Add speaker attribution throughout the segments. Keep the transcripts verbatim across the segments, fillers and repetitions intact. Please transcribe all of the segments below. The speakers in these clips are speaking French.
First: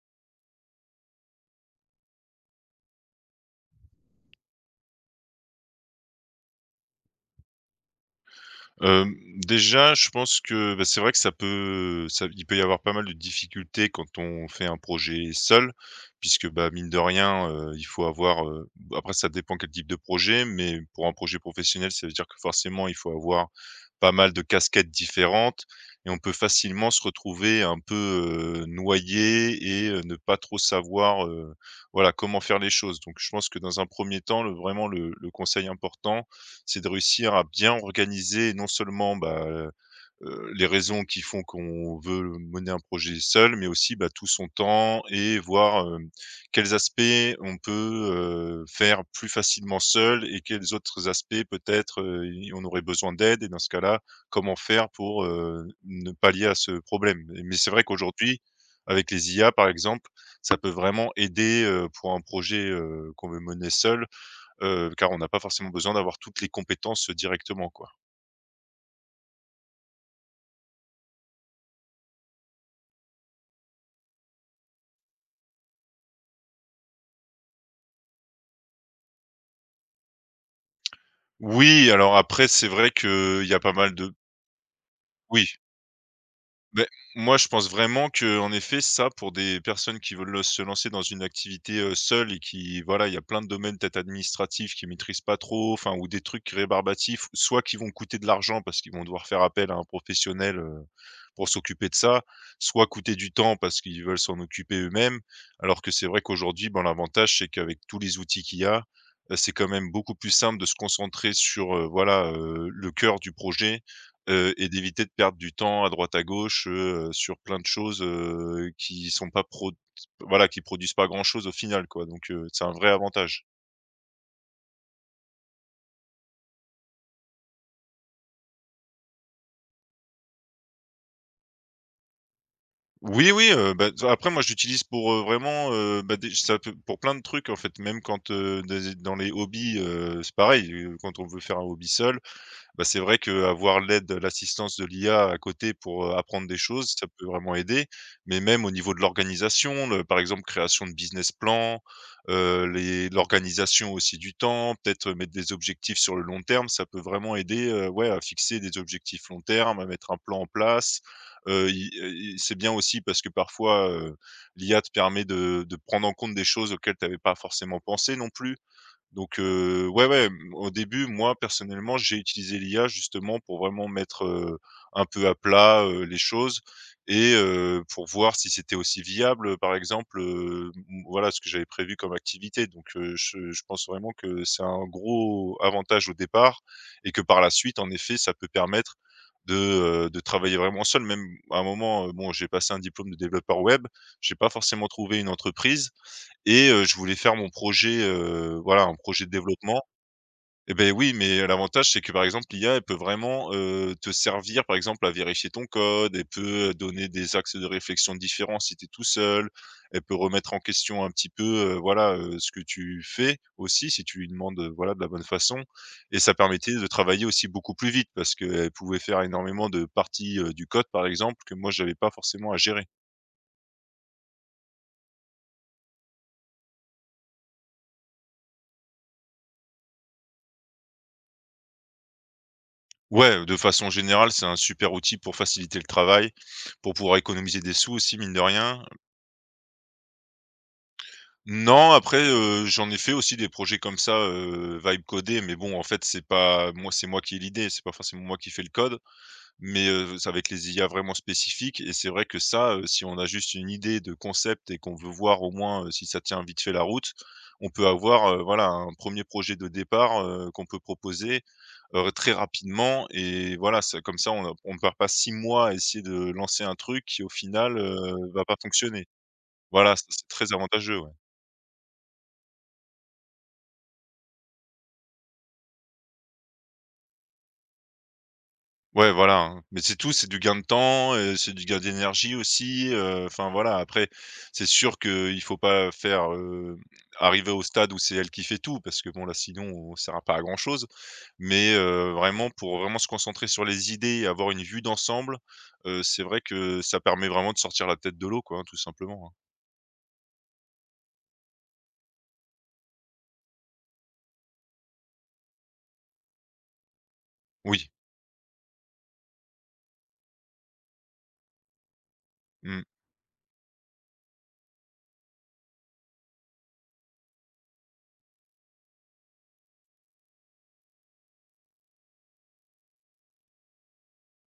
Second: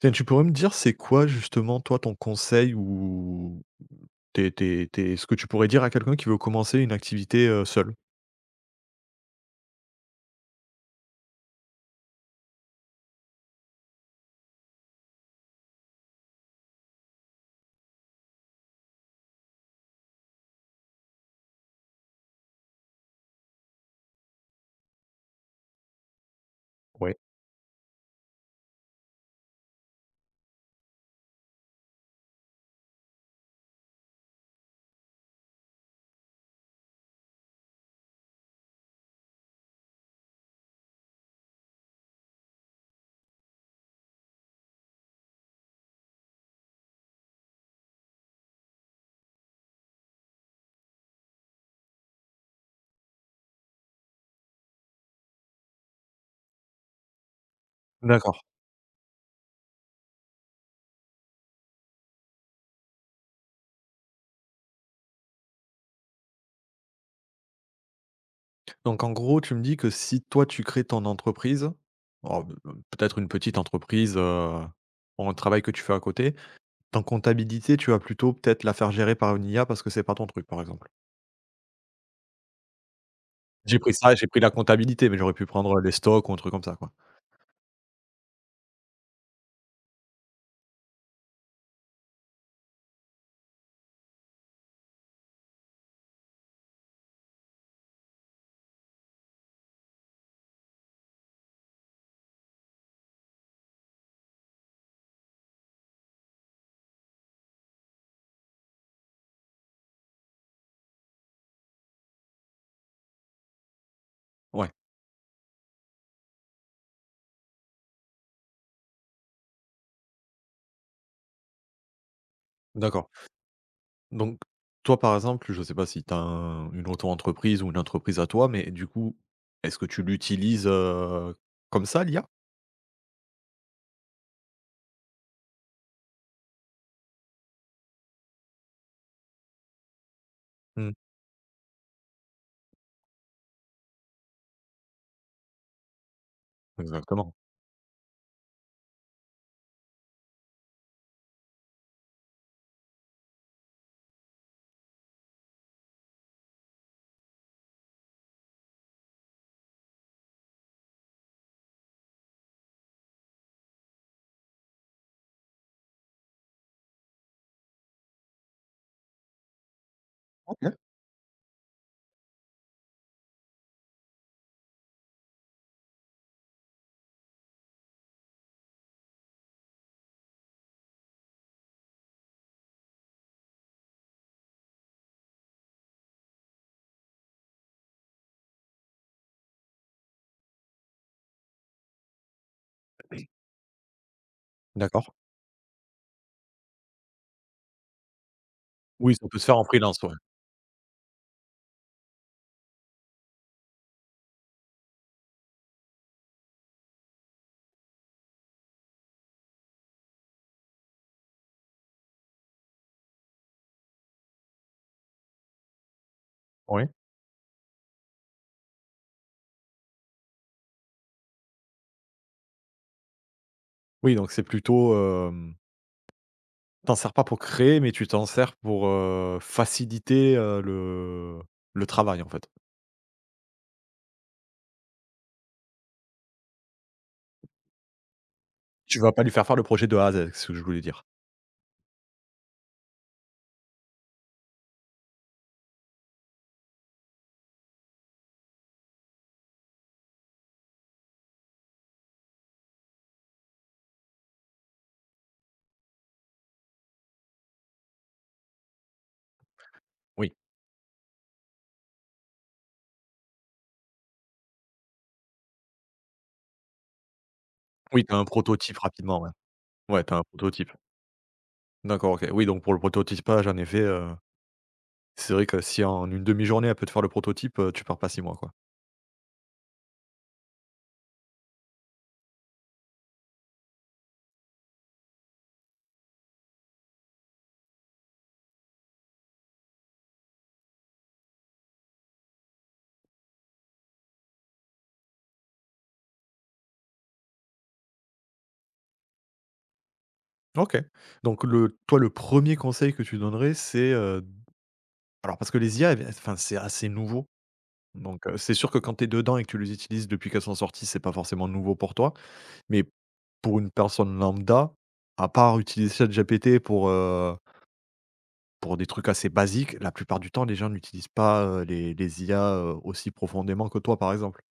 Speaker 1: Tiens, tu pourrais me dire, c'est quoi justement, toi, ton conseil ou tes tes tes ce que tu pourrais dire à quelqu'un qui veut commencer une activité, heu, seul?
Speaker 2: Hem, déjà, je pense que, bah, c'est vrai que ça peut ça il peut y avoir pas mal de difficultés quand on fait un projet seul, puisque, bah, mine de rien, heu, il faut avoir, heu, bah, après ça dépend quel type de projet, mais pour un projet professionnel, ça veut dire que forcément il faut avoir pas mal de casquettes différentes et on peut facilement se
Speaker 1: Oui.
Speaker 2: retrouver un peu, heu, noyé et heu, ne pas trop savoir, heu, voilà, comment faire les choses. Donc je pense que dans un premier temps, le vraiment le le conseil important, c'est de réussir à bien organiser non seulement, bah, heu les raisons qui font qu'on veut mener un projet seul, mais aussi, bah, tout son temps et voir, hem, quels aspects on peut, heu, faire plus facilement seul et quels autres aspects peut-être, heu, i on aurait besoin d'aide et dans ce cas-là, comment faire pour, heu, ne pallier à ce problème? Mais c'est vrai
Speaker 1: D'accord.
Speaker 2: qu'aujourd'hui, avec les I A par exemple, ça peut vraiment aider, heu, pour un projet, heu, qu'on veut mener seul, heu, car on n'a pas forcément besoin d'avoir toutes les compétences, euh, directement, quoi.
Speaker 1: Donc en gros, tu me dis que si toi, tu crées ton entreprise, alors b b peut-être une petite entreprise, heu, pour un travail que tu fais à côté, ton comptabilité, tu vas plutôt peut-être la faire gérer par une I A parce que c'est pas ton truc, par exemple?
Speaker 2: Oui, alors après, c'est vrai qu'il y a pas
Speaker 1: J'ai pris
Speaker 2: mal de
Speaker 1: ça, j'ai pris la comptabilité, mais j'aurais pu
Speaker 2: oui.
Speaker 1: prendre, les stocks ou un truc comme ça,
Speaker 2: Beh,
Speaker 1: quoi.
Speaker 2: moi, je pense vraiment que, en effet, ça, pour des personnes qui veulent se lancer dans une activité, heu, seules et qui voilà, il y a plein de domaines peut-être administratifs qui maîtrisent pas trop, enfin ou des trucs rébarbatifs, soit qui vont coûter de l'argent parce qu'ils vont devoir faire appel à un professionnel, heu, pour s'occuper de ça, soit coûter du temps parce qu'ils veulent s'en occuper eux-mêmes. Alors que c'est vrai qu'aujourd'hui, ben, l'avantage, c'est qu'avec tous les outils qu'il y a, heu, c'est quand même beaucoup plus simple de se concentrer sur, heu, voilà, heu, le cœur du projet heu et
Speaker 1: Ouais,
Speaker 2: d'éviter de perdre du temps à droite à gauche, heu, sur plein de choses, heu, qui sont pas prod voilà, qui produisent pas grand chose au final quoi, donc heu, c'est un vrai
Speaker 1: d'accord.
Speaker 2: avantage.
Speaker 1: Donc, toi, par exemple, je sais pas si tu as une auto-entreprise ou une entreprise à toi, mais du coup, est-ce que tu l'utilises euh, comme ça, l'I A.
Speaker 2: Oui, oui, heu, bah, t après moi j'utilise pour, heu, vraiment, heu, bah, dé ça peut pour plein de trucs en fait, même quand, heu, des dans les hobbies, heu, c'est pareil,
Speaker 1: Hmm.
Speaker 2: heu, quand on veut faire un hobby seul, bah, c'est vrai qu'avoir l'aide, l'assistance de l'I A à côté pour, heu, apprendre des choses, ça peut
Speaker 1: Exactement.
Speaker 2: vraiment aider. Mais même au niveau de l'organisation, le par exemple, création de business plan, heu, les l'organisation aussi du temps, peut-être mettre des objectifs sur le long terme, ça peut vraiment aider, heu, ouais, à fixer des objectifs long terme, à mettre un plan en place. Heu, i heu, c'est bien aussi parce que parfois, heu, l'I A te permet de de prendre en compte des choses auxquelles tu n'avais pas forcément pensé non plus. Donc heu, ouais, ouais, mmh,
Speaker 1: Ok,
Speaker 2: au début, moi, personnellement, j'ai utilisé l'I A justement pour vraiment mettre, heu, un peu à plat, heu, les choses et heu, pour voir si c'était aussi viable, par exemple, heu, m voilà ce que j'avais prévu comme activité. Donc heu, je je pense vraiment que c'est un gros avantage au départ et que par la suite, en effet, ça peut permettre de, heu, de travailler vraiment seul. Même à un moment, heu, bon, j'ai passé un diplôme de développeur web, j'ai pas forcément
Speaker 1: d'accord.
Speaker 2: trouvé une entreprise et heu, je voulais faire mon projet, heu, voilà, un
Speaker 1: Oui, ça
Speaker 2: projet de
Speaker 1: peut se faire en
Speaker 2: développement.
Speaker 1: freelance, ouais.
Speaker 2: Eh ben oui, mais l'avantage, c'est que, par exemple, l'I a, elle peut vraiment, heu, te servir, par exemple, à vérifier ton code, elle peut donner des axes de réflexion différents si tu es tout seul, elle peut remettre en question un petit peu, heu, voilà, heu, ce que tu fais aussi si tu lui demandes, heu, voilà, de la bonne façon et ça permettait
Speaker 1: Oui,
Speaker 2: de travailler aussi beaucoup plus vite parce qu'elle pouvait faire énormément de parties, heu, du code, par exemple, que moi, j'avais pas forcément à gérer.
Speaker 1: oui, donc c'est plutôt euh, t'en sers pas pour créer, mais tu t'en sers pour euh, faciliter euh, le, le travail, en fait.
Speaker 2: Ouais, de façon générale, c'est un super outil pour faciliter le travail, pour pouvoir économiser des sous aussi, mine de rien.
Speaker 1: Tu vas pas lui faire faire le projet de A à Z, c'est ce que je voulais dire.
Speaker 2: Non, après, heu, j'en ai fait aussi des projets comme ça, heu, vibe codé, mais bon, en fait, c'est pas moi c'est moi qui ai l'idée, c'est pas forcément moi qui fais le code. Mais, heu, c'est avec les I a vraiment spécifiques et c'est vrai que ça, heu, si on a juste une idée de concept et qu'on veut voir au moins, heu, si ça tient vite fait la route, on peut avoir, heu, voilà, un premier projet de départ,
Speaker 1: Oui,
Speaker 2: heu, qu'on peut proposer, heu, très rapidement et voilà, ça comme ça, on a on ne perd pas six mois à essayer de lancer un truc qui, au final, heu,
Speaker 1: oui, t'as un
Speaker 2: va pas
Speaker 1: prototype
Speaker 2: fonctionner.
Speaker 1: rapidement, ouais.
Speaker 2: Voilà,
Speaker 1: Ouais,
Speaker 2: ça
Speaker 1: tu un
Speaker 2: c'est très
Speaker 1: prototype.
Speaker 2: avantageux, ouais.
Speaker 1: D'accord, ok. Oui, donc pour le prototypage, en effet. euh, C'est vrai que si en une demi-journée, elle peut te faire le prototype, heu, tu pars pas six mois, quoi.
Speaker 2: Ouais, voilà, hein. Mais c'est tout, c'est du gain de temps, heu, c'est du gain d'énergie aussi, heu, enfin voilà. Après, c'est sûr qu'il faut pas faire, heu, arriver au stade où c'est elle qui fait tout parce que bon là sinon on servira pas à grand chose. Mais, heu, vraiment pour vraiment se concentrer sur les idées et avoir une vue d'ensemble, heu, c'est vrai que ça permet vraiment de sortir la tête de l'eau quoi, hein, tout simplement, hein.
Speaker 1: OK. Donc le toi, le premier conseil que tu donnerais, c'est, heu alors parce que les I A, elles enfin, c'est assez nouveau.
Speaker 2: Oui,
Speaker 1: Donc heu, c'est sûr que quand tu es dedans et que tu les utilises depuis qu'elles sont sorties, c'est pas forcément nouveau pour toi.
Speaker 2: mmh.
Speaker 1: Mais pour une personne lambda, à part utiliser ChatGPT pour, heu, pour des trucs assez basiques, la plupart du temps, les gens n'utilisent pas, heu, les les I A, heu, aussi profondément que toi, par exemple.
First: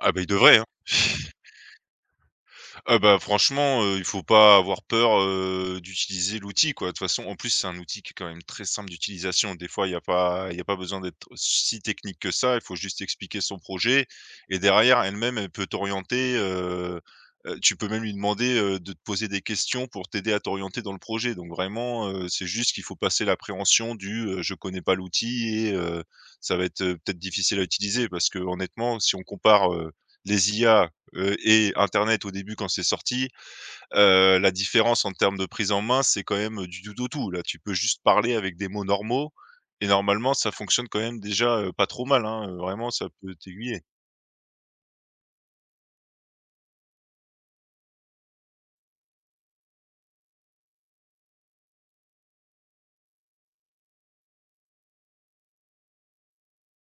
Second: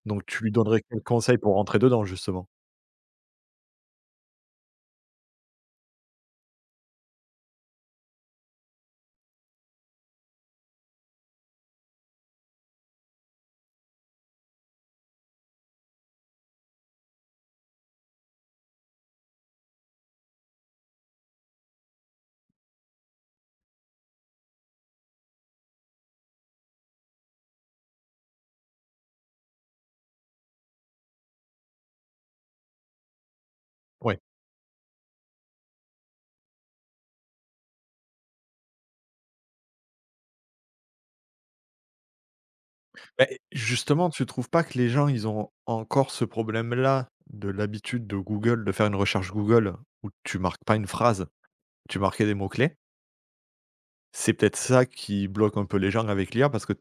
Speaker 2: Ah bah,
Speaker 1: Donc
Speaker 2: il
Speaker 1: tu lui
Speaker 2: devrait, hein.
Speaker 1: donnerais quel conseil pour rentrer dedans justement?
Speaker 2: Ah bah, franchement, heu, il faut pas avoir peur, heu, d'utiliser l'outil, quoi. De toute façon, en plus, c'est un outil qui est quand même très simple d'utilisation. Des fois, il y a pas il y a pas besoin d'être si technique que ça. Il faut juste expliquer son projet et derrière, elle-même, elle peut t'orienter, heu heu, tu peux même lui demander, heu, de te poser des questions pour t'aider à t'orienter dans le projet. Donc vraiment, heu, c'est juste qu'il faut passer l'appréhension du, heu: Je connais pas l'outil et heu, ça va être, heu, peut-être difficile à utiliser ». Parce que honnêtement, si on compare, heu, les I A Heu et internet au début quand c'est sorti,
Speaker 1: Ouais.
Speaker 2: heu, la différence en termes de prise en main, c'est quand même du tout au tout. Là, tu peux juste parler avec des mots normaux et normalement ça fonctionne quand même déjà, heu, pas trop mal, hein, heu, vraiment ça peut
Speaker 1: Beh,
Speaker 2: t'aiguiller.
Speaker 1: justement, tu trouves pas que les gens, ils ont encore ce problème-là de l'habitude de Google, de faire une recherche Google où tu marques pas une phrase, tu marquais des mots-clés? C'est peut-être ça qui bloque un peu les gens avec l'I A parce que, tu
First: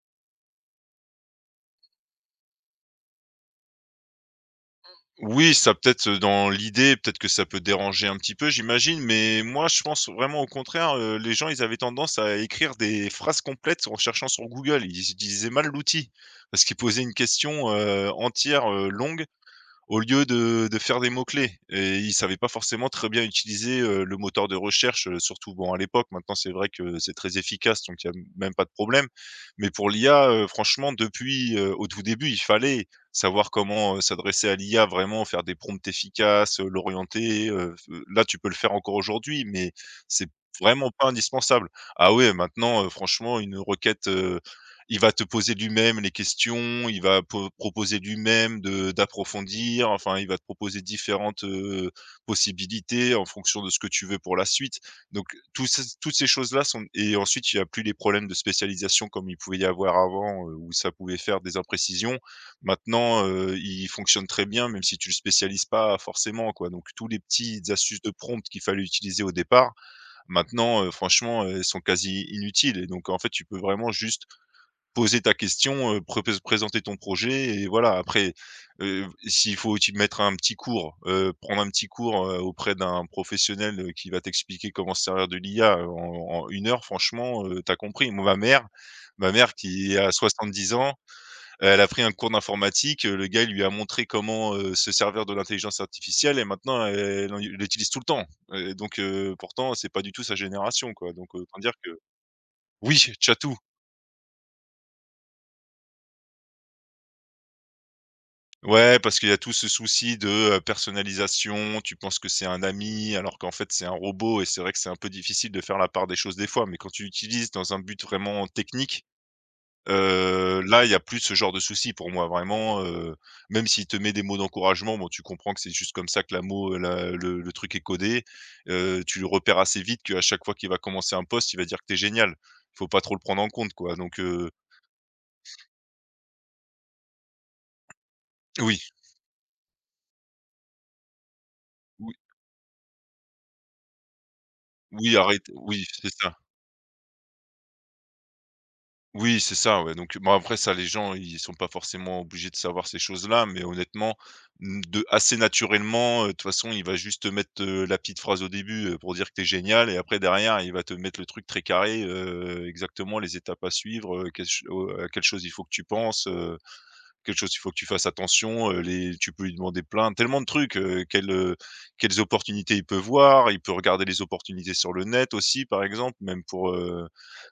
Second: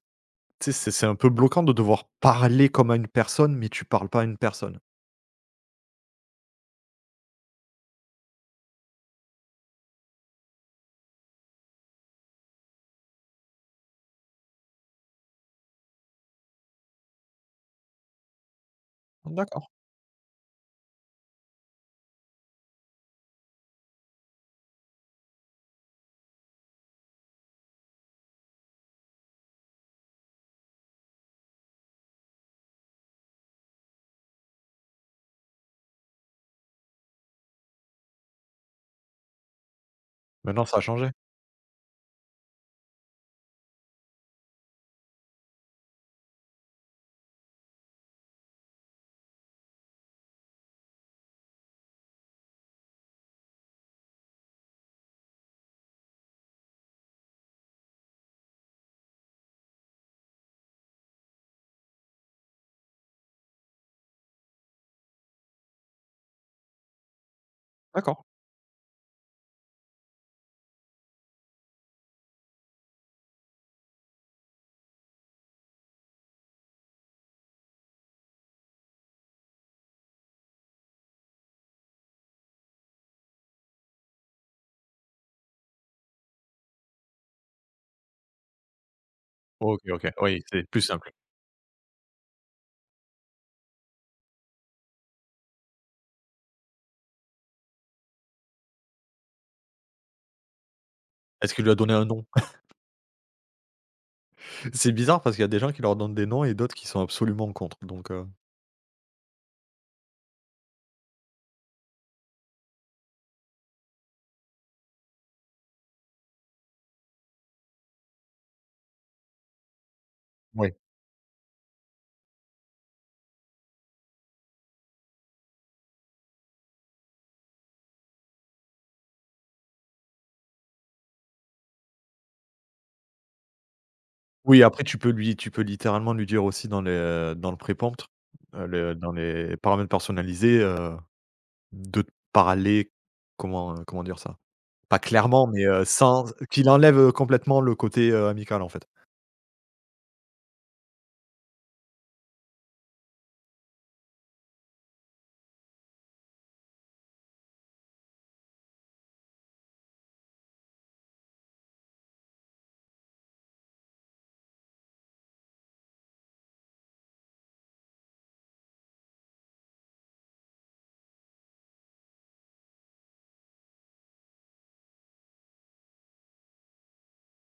Speaker 1: sais, c'est c'est un peu bloquant de devoir parler comme à une personne, mais tu parles pas à une personne.
Speaker 2: Oui, ça peut-être, heu, dans l'idée, peut-être que ça peut déranger un petit peu j'imagine, mais moi je pense vraiment au contraire, heu, les gens ils avaient tendance à écrire des phrases complètes en cherchant sur Google. Ils utilisaient mal l'outil parce qu'ils posaient une question, heu, entière, heu, longue
Speaker 1: D'accord.
Speaker 2: au lieu de de faire des mots-clés et ils savaient pas forcément très bien utiliser, heu, le moteur de recherche, heu, surtout bon à l'époque. Maintenant, c'est vrai que c'est très efficace, donc il y a même pas de problème. Mais pour l'I A, heu, franchement depuis, heu, au tout début, il fallait savoir comment, heu, s'adresser à l'I A vraiment, faire des prompts efficaces, heu, l'orienter, heu, f là, tu peux le faire encore aujourd'hui, mais c'est
Speaker 1: Maintenant ça a
Speaker 2: vraiment pas
Speaker 1: changé?
Speaker 2: indispensable. Ah ouais, maintenant, heu, franchement une requête, il va te poser lui-même les questions, il va po proposer lui-même de d'approfondir, enfin, il va te proposer différentes, heu, possibilités en fonction de ce que tu veux pour la suite. Donc tous ces toutes ces choses-là sont et ensuite il n'y a plus les problèmes de spécialisation comme il pouvait y avoir avant, heu, où ça pouvait faire des imprécisions. Maintenant, heu, il fonctionne très bien même si tu le spécialises pas forcément, quoi. Donc tous les petites astuces de
Speaker 1: D'accord.
Speaker 2: prompt qu'il fallait utiliser au départ, maintenant, heu, franchement, heu, elles sont quasi inutiles et donc en fait, tu peux vraiment juste poser ta question, heu, pré présenter ton projet et voilà. Après, heu, s'il faut t'y mettre un petit cours, heu, prendre un petit cours, heu, auprès d'un professionnel, heu, qui va t'expliquer comment se servir de l'I A, heu, en en une heure, franchement, heu, tu compris. Moi, ma mère Ma mère
Speaker 1: OK,
Speaker 2: qui
Speaker 1: OK.
Speaker 2: a
Speaker 1: Oui, c'est
Speaker 2: soixante-dix
Speaker 1: plus
Speaker 2: ans,
Speaker 1: simple.
Speaker 2: elle a pris un cours d'informatique, heu, le gars, il lui a montré comment, heu, se servir de l'intelligence artificielle et maintenant elle elle en elle l'utilise tout le temps et donc heu, pourtant, c'est pas du tout sa génération, quoi donc
Speaker 1: Est-ce
Speaker 2: autant
Speaker 1: qu'il lui
Speaker 2: dire
Speaker 1: a donné
Speaker 2: que
Speaker 1: un nom?
Speaker 2: oui, Chatou.
Speaker 1: C'est bizarre parce qu'il y a des gens qui leur donnent des noms et d'autres qui sont absolument contre, donc heu
Speaker 2: Ouais, parce qu'il y a tout ce souci de, heu, personnalisation, tu penses que c'est un ami, alors qu'en fait, c'est un robot et c'est vrai que c'est un peu difficile de faire la part des choses des fois, mais quand tu l'utilises dans un but vraiment technique, heu, là, il y a plus ce genre de souci pour moi vraiment, heu, même s'il te met des mots d'encouragement, bon, tu comprends que c'est juste comme ça que la mot la le le truc est codé, heu, tu le repères assez vite qu'à chaque fois qu'il va commencer un post, il va dire que t'es es génial. Faut pas trop le prendre en compte, quoi, donc heu,
Speaker 1: Oui, après tu peux lui tu peux littéralement lui dire aussi dans le dans le pré-prompt, heu,
Speaker 2: oui,
Speaker 1: le dans les paramètres personnalisés, heu, de te
Speaker 2: oui,
Speaker 1: parler comment, heu, comment dire ça? Pas
Speaker 2: oui,
Speaker 1: clairement,
Speaker 2: arrête
Speaker 1: mais, heu,
Speaker 2: oui, c'est
Speaker 1: sans
Speaker 2: ça.
Speaker 1: qu'il enlève, heu, complètement le côté, heu, amical, en fait.
Speaker 2: Oui, c'est ça, ouais, donc bon, après ça, les gens, ils sont pas forcément obligés de savoir ces choses-là, mais honnêtement, mmh, de assez naturellement, heu, de toute façon, il va juste te mettre, heu, la petite phrase au début, heu, pour dire que t'es génial et après derrière, il va te mettre le truc très carré, heu, exactement les étapes à suivre, heu, quelle ch au à quelle chose il faut que tu penses, Quelque chose il faut que tu fasses attention, heu, les tu peux lui demander plein tellement de trucs, heu, quelles, heu, quelles opportunités il peut voir. Il peut regarder les opportunités sur le net aussi, par exemple, même pour, heu,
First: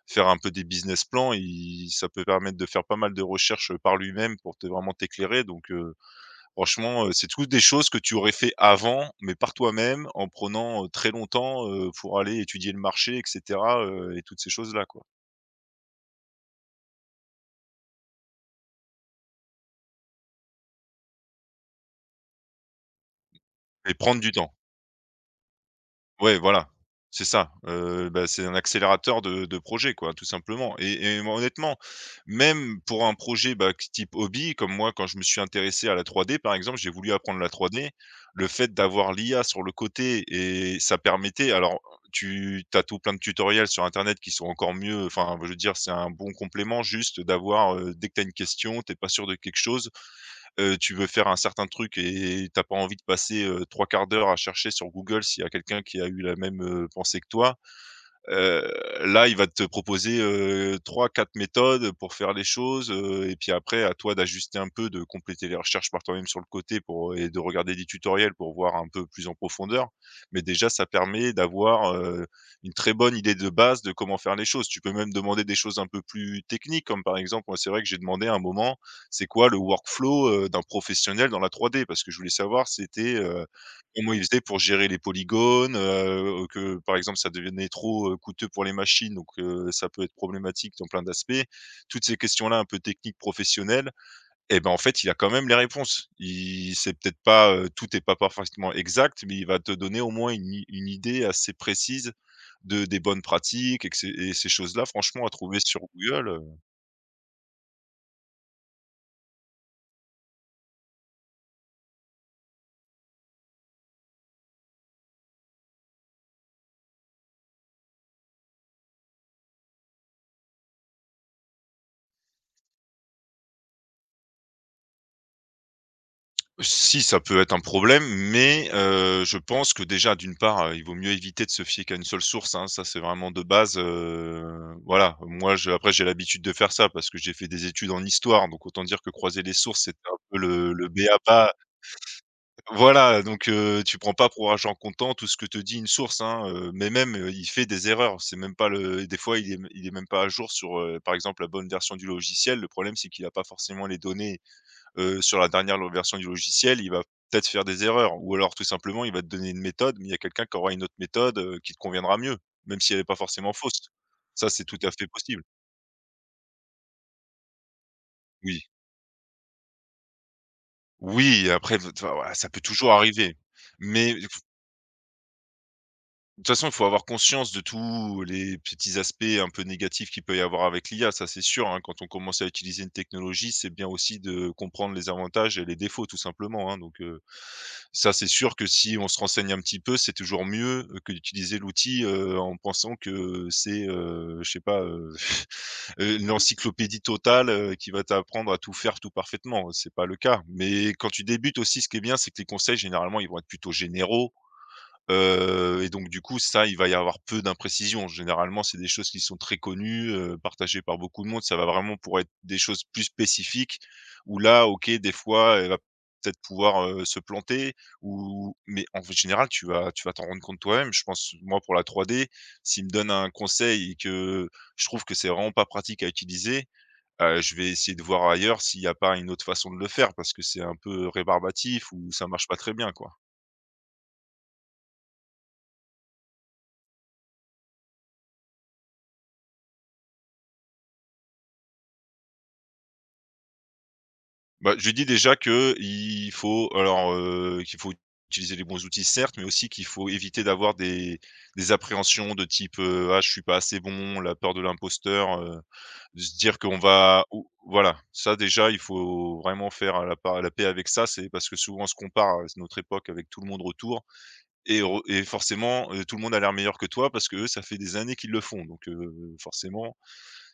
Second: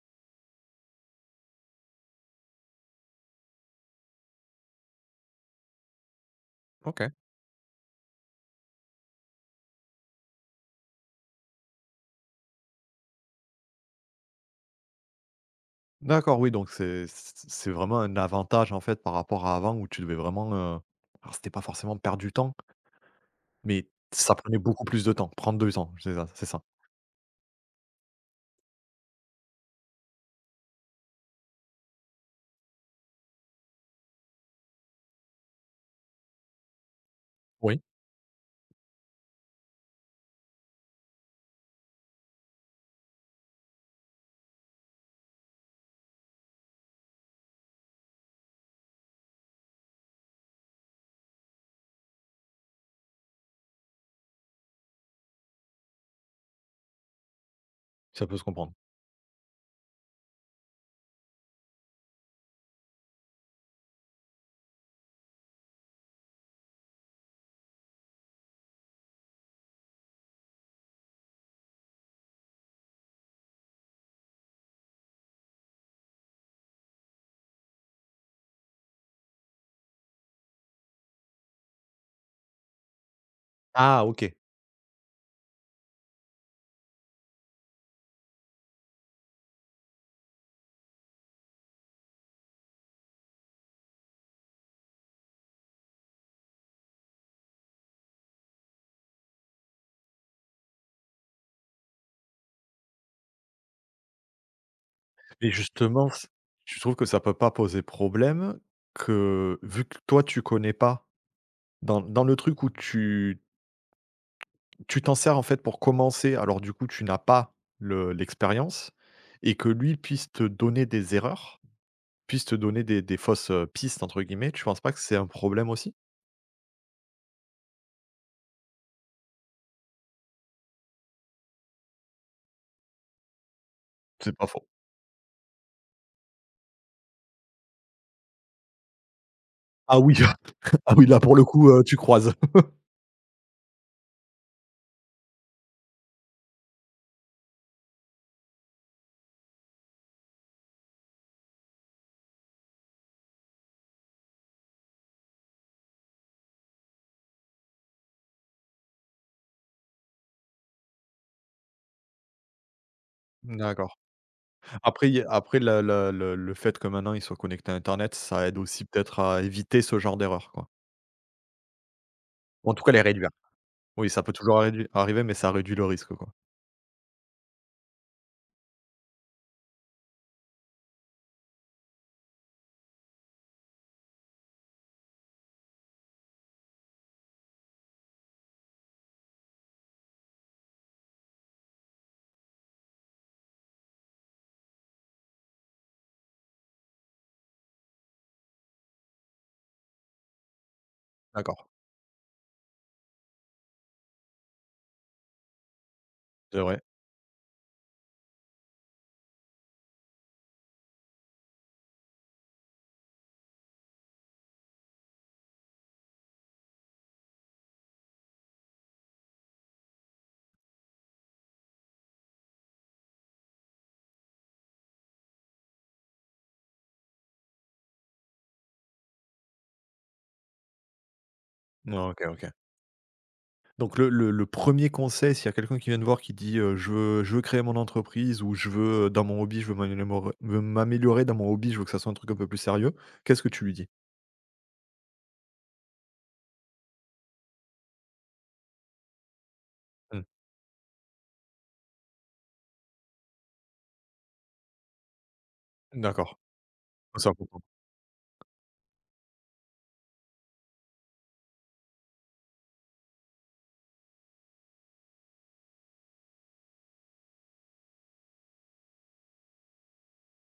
Speaker 2: faire un peu des business plans. Il ça peut permettre de faire pas mal de recherches, par lui-même pour te vraiment t'éclairer donc heu, franchement, heu,
Speaker 1: OK.
Speaker 2: c'est toutes des choses que tu aurais fait avant, mais par toi-même, en prenant, heu, très longtemps, heu, pour aller étudier le marché et cetera, heu et toutes ces choses-là, quoi
Speaker 1: D'accord, oui, donc c'est c c'est vraiment un avantage, en fait, par rapport à avant où tu devais vraiment, heu, alors c'était pas forcément perdre du temps, mais
Speaker 2: et prendre du
Speaker 1: ça
Speaker 2: temps.
Speaker 1: prenait beaucoup plus de temps, prendre deux ans, c'est ça,
Speaker 2: Ouais,
Speaker 1: c'est ça.
Speaker 2: voilà, c'est ça, heu, bah, c'est un accélérateur de de projet, quoi, tout simplement et et moi, honnêtement, même pour un projet, bah, q type hobby, comme moi, quand je me suis intéressé à la trois d par exemple, j'ai voulu apprendre la trois
Speaker 1: Oui.
Speaker 2: d Le fait d'avoir l'I A sur le côté et ça permettait alors tu as tout plein de tutoriels sur internet qui sont encore mieux, enfin, je veux dire, c'est un bon complément juste d'avoir, heu, dès que tu as une question, tu pas sûr de quelque chose, heu, tu veux faire un certain truc et t'as pas envie de passer, heu, trois quarts d'heure à chercher sur Google s'il y a quelqu'un qui a eu la même, heu, pensée que toi.
Speaker 1: Ça peut se
Speaker 2: Heu,
Speaker 1: comprendre.
Speaker 2: là, il va te proposer, heu, trois quatre méthodes pour faire les choses, heu et puis après à toi d'ajuster un peu, de compléter les recherches par toi-même sur le côté pour et de regarder des tutoriels pour voir un peu plus en profondeur. Mais déjà, ça permet d'avoir, heu, une très bonne idée de base de comment faire les choses. Tu peux même demander des choses un peu plus techniques, comme par exemple, moi, c'est vrai que j'ai demandé à un moment, c'est quoi le workflow, heu, d'un professionnel dans la trois d. Parce que je voulais savoir c'était, heu
Speaker 1: Ah
Speaker 2: comment ils
Speaker 1: OK.
Speaker 2: faisaient pour gérer les polygones, heu, que par exemple ça devenait trop, heu, coûteux pour les machines, donc heu, ça peut être problématique dans plein d'aspects. Toutes ces questions-là un peu techniques, professionnelles et ben, en fait, il a quand même les réponses. Il C'est peut-être pas, heu, tout est pas parfaitement exact, mais il va te donner au moins une i une idée assez précise de des bonnes pratiques et que ces et ces choses-là, franchement, à
Speaker 1: Et
Speaker 2: trouver sur
Speaker 1: justement, c
Speaker 2: Google.
Speaker 1: tu trouves que ça peut pas poser problème que, vu que toi tu connais pas, dans dans le truc où tu tu t'en sers en fait pour commencer, alors du coup tu n'as pas le l'expérience et que lui puisse te donner des erreurs, puisse te donner des des fausses, heu, «pistes» entre guillemets, tu penses pas que c'est un problème aussi?
Speaker 2: Si, ça peut être un problème, mais heu, je pense que déjà, d'une part, heu, il vaut mieux éviter de se fier qu'à une seule source, hein. Ça, c'est vraiment de base,
Speaker 1: C'est
Speaker 2: heu,
Speaker 1: pas faux.
Speaker 2: voilà. Moi, je après, j'ai l'habitude de faire ça parce que j'ai fait des études en histoire, donc autant dire que croiser les sources, c'était
Speaker 1: Ah oui,
Speaker 2: un peu le le
Speaker 1: ah oui, là pour le
Speaker 2: bé a-ba.
Speaker 1: coup, heu, tu croises.
Speaker 2: Voilà, donc heu, tu prends pas pour argent comptant tout ce que te dit une source, hein, heu, mais même, heu, il fait des erreurs. C'est même pas le des fois, il est il est même pas à jour sur, heu, par exemple, la bonne version du logiciel. Le problème, c'est qu'il a pas forcément les données heu, sur la dernière lo version du logiciel, il va peut-être faire des erreurs ou alors tout simplement, il va te donner une méthode, mais il y a quelqu'un qui aura une autre méthode, heu, qui te conviendra mieux, même si elle n'est pas forcément fausse.
Speaker 1: D'accord.
Speaker 2: Ça, c'est tout à fait
Speaker 1: Après il y a
Speaker 2: possible.
Speaker 1: après la la le le fait que maintenant ils soient connectés à internet, ça aide
Speaker 2: Oui.
Speaker 1: aussi peut-être à éviter ce genre d'erreur quoi.
Speaker 2: Oui, après, v enfin, voilà, ça peut
Speaker 1: Ou en tout
Speaker 2: toujours
Speaker 1: cas les réduire.
Speaker 2: arriver,
Speaker 1: Oui,
Speaker 2: mais
Speaker 1: ça peut toujours arri arriver, mais ça réduit le risque, quoi.
Speaker 2: De toute façon, il faut avoir conscience de tous les petits aspects un peu négatifs qu'il peut y avoir avec l'I A, ça c'est sûr, hein. Quand on commence à utiliser une technologie, c'est bien aussi de comprendre les avantages et les défauts tout simplement, hein. Donc, heu, ça c'est sûr que si on se renseigne un petit peu, c'est toujours mieux, heu, que d'utiliser l'outil, heu, en pensant que c'est, heu, je sais pas, heu, heu, l'encyclopédie totale, heu, qui va t'apprendre à tout faire tout parfaitement. C'est pas le cas. Mais quand tu débutes
Speaker 1: D'accord.
Speaker 2: aussi, ce qui est bien, c'est que les conseils généralement, ils vont être plutôt généraux. Heu et donc du coup,
Speaker 1: C'est
Speaker 2: ça, il
Speaker 1: vrai.
Speaker 2: va y avoir peu d'imprécisions. Généralement, c'est des choses qui sont très connues, heu, partagées par beaucoup de monde. Ça va vraiment pour être des choses plus spécifiques où là, OK, des fois, elle va peut-être pouvoir, heu, se planter ou mais en général, tu vas tu vas t'en rendre compte toi-même. Je pense, moi, pour la trois D, s'il me donne un conseil et que je trouve que c'est vraiment pas pratique à utiliser, heu, je vais essayer de voir ailleurs s'il n'y a pas une autre façon de le faire parce que c'est un peu rébarbatif
Speaker 1: Non,
Speaker 2: ou
Speaker 1: OK,
Speaker 2: ça marche
Speaker 1: OK.
Speaker 2: pas très bien, quoi.
Speaker 1: Donc le le le premier conseil, s'il y a quelqu'un qui vient de voir qui dit, heu: «Je veux, je veux créer mon entreprise» ou «Je veux, heu, dans mon hobby, je veux m'améliorer me m'améliorer dans mon hobby, je veux que ça soit un truc un peu plus sérieux», qu'est-ce que tu lui dis?
Speaker 2: Bah, je lui dis déjà qu'il faut alors, heu, qu'il faut utiliser les bons outils certes, mais aussi qu'il faut
Speaker 1: Mmh.
Speaker 2: éviter d'avoir des des appréhensions de type, heu: «Ah je suis pas assez bon», la peur de l'imposteur, heu, de
Speaker 1: D'accord.
Speaker 2: se dire qu'on va
Speaker 1: Ça
Speaker 2: ou
Speaker 1: comprend.
Speaker 2: voilà, ça déjà il faut vraiment faire la part la paix avec ça. C'est parce que souvent on se compare à notre époque avec tout le monde autour et re et forcément, heu, tout le monde a l'air meilleur que toi parce qu'eux ça fait des années qu'ils le font donc heu, forcément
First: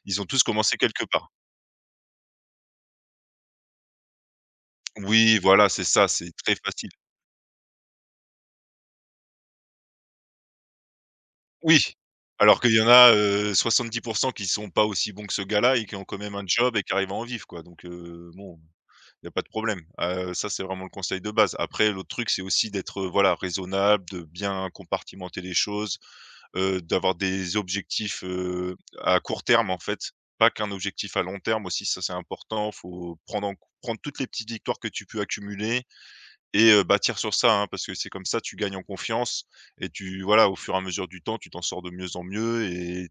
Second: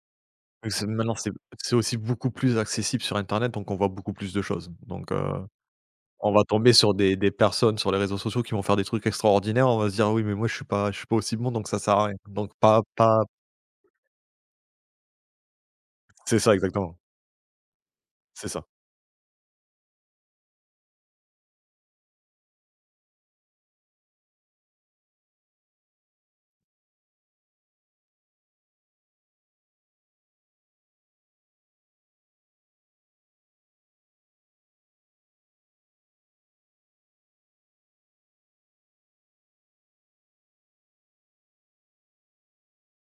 Speaker 2: ils ont tous commencé
Speaker 1: C'est
Speaker 2: quelque
Speaker 1: maintenant, c'est
Speaker 2: part.
Speaker 1: c'est aussi beaucoup plus accessible sur internet, donc on voit beaucoup plus de choses. Donc
Speaker 2: Oui
Speaker 1: heu,
Speaker 2: voilà, c'est ça, c'est
Speaker 1: on va
Speaker 2: très
Speaker 1: tomber
Speaker 2: facile.
Speaker 1: sur des des personnes sur les réseaux sociaux qui vont faire des trucs extraordinaires, on va se dire: «Ah» «Oui, mais moi je suis pas je suis pas aussi bon, donc ça
Speaker 2: Oui,
Speaker 1: sert à rien». Donc
Speaker 2: alors qu'il
Speaker 1: pas
Speaker 2: y en a,
Speaker 1: pas
Speaker 2: euh, soixante-dix pour cent qui sont pas aussi bons que ce gars-là et qui ont quand même
Speaker 1: c'est
Speaker 2: un
Speaker 1: ça,
Speaker 2: job et qui
Speaker 1: exactement.
Speaker 2: arrivent à en vivre quoi donc heu,
Speaker 1: C'est
Speaker 2: bon,
Speaker 1: ça.
Speaker 2: il y a pas de problème. Heu, ça, c'est vraiment le conseil de base. Après l'autre truc, c'est aussi d'être, heu, voilà, raisonnable, de bien compartimenter les choses, heu, d'avoir des objectifs, heu, à court terme, en fait, pas qu'un objectif à long terme aussi, ça c'est important. Faut prendre en prendre toutes les petites victoires que tu peux accumuler et heu, bâtir sur ça, hein, parce que c'est comme ça, tu gagnes en confiance et tu voilà, au fur et à mesure du temps, tu t'en sors de mieux en mieux et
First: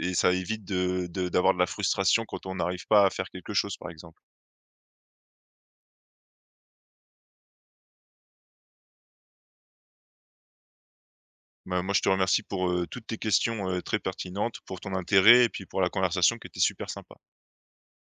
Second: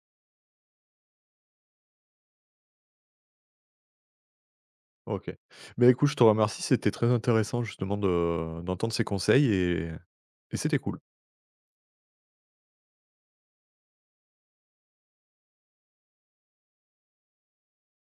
Speaker 2: et ça évite de de d'avoir de la frustration quand on n'arrive pas à faire quelque chose, par exemple.
Speaker 1: OK. Mais écoute, je te remercie, c'était très intéressant justement de d'entendre ces conseils et et c'était cool.
Speaker 2: Bah, moi, je te remercie pour, heu, toutes tes questions, heu, très pertinentes, pour ton intérêt et puis pour la conversation qui était super sympa.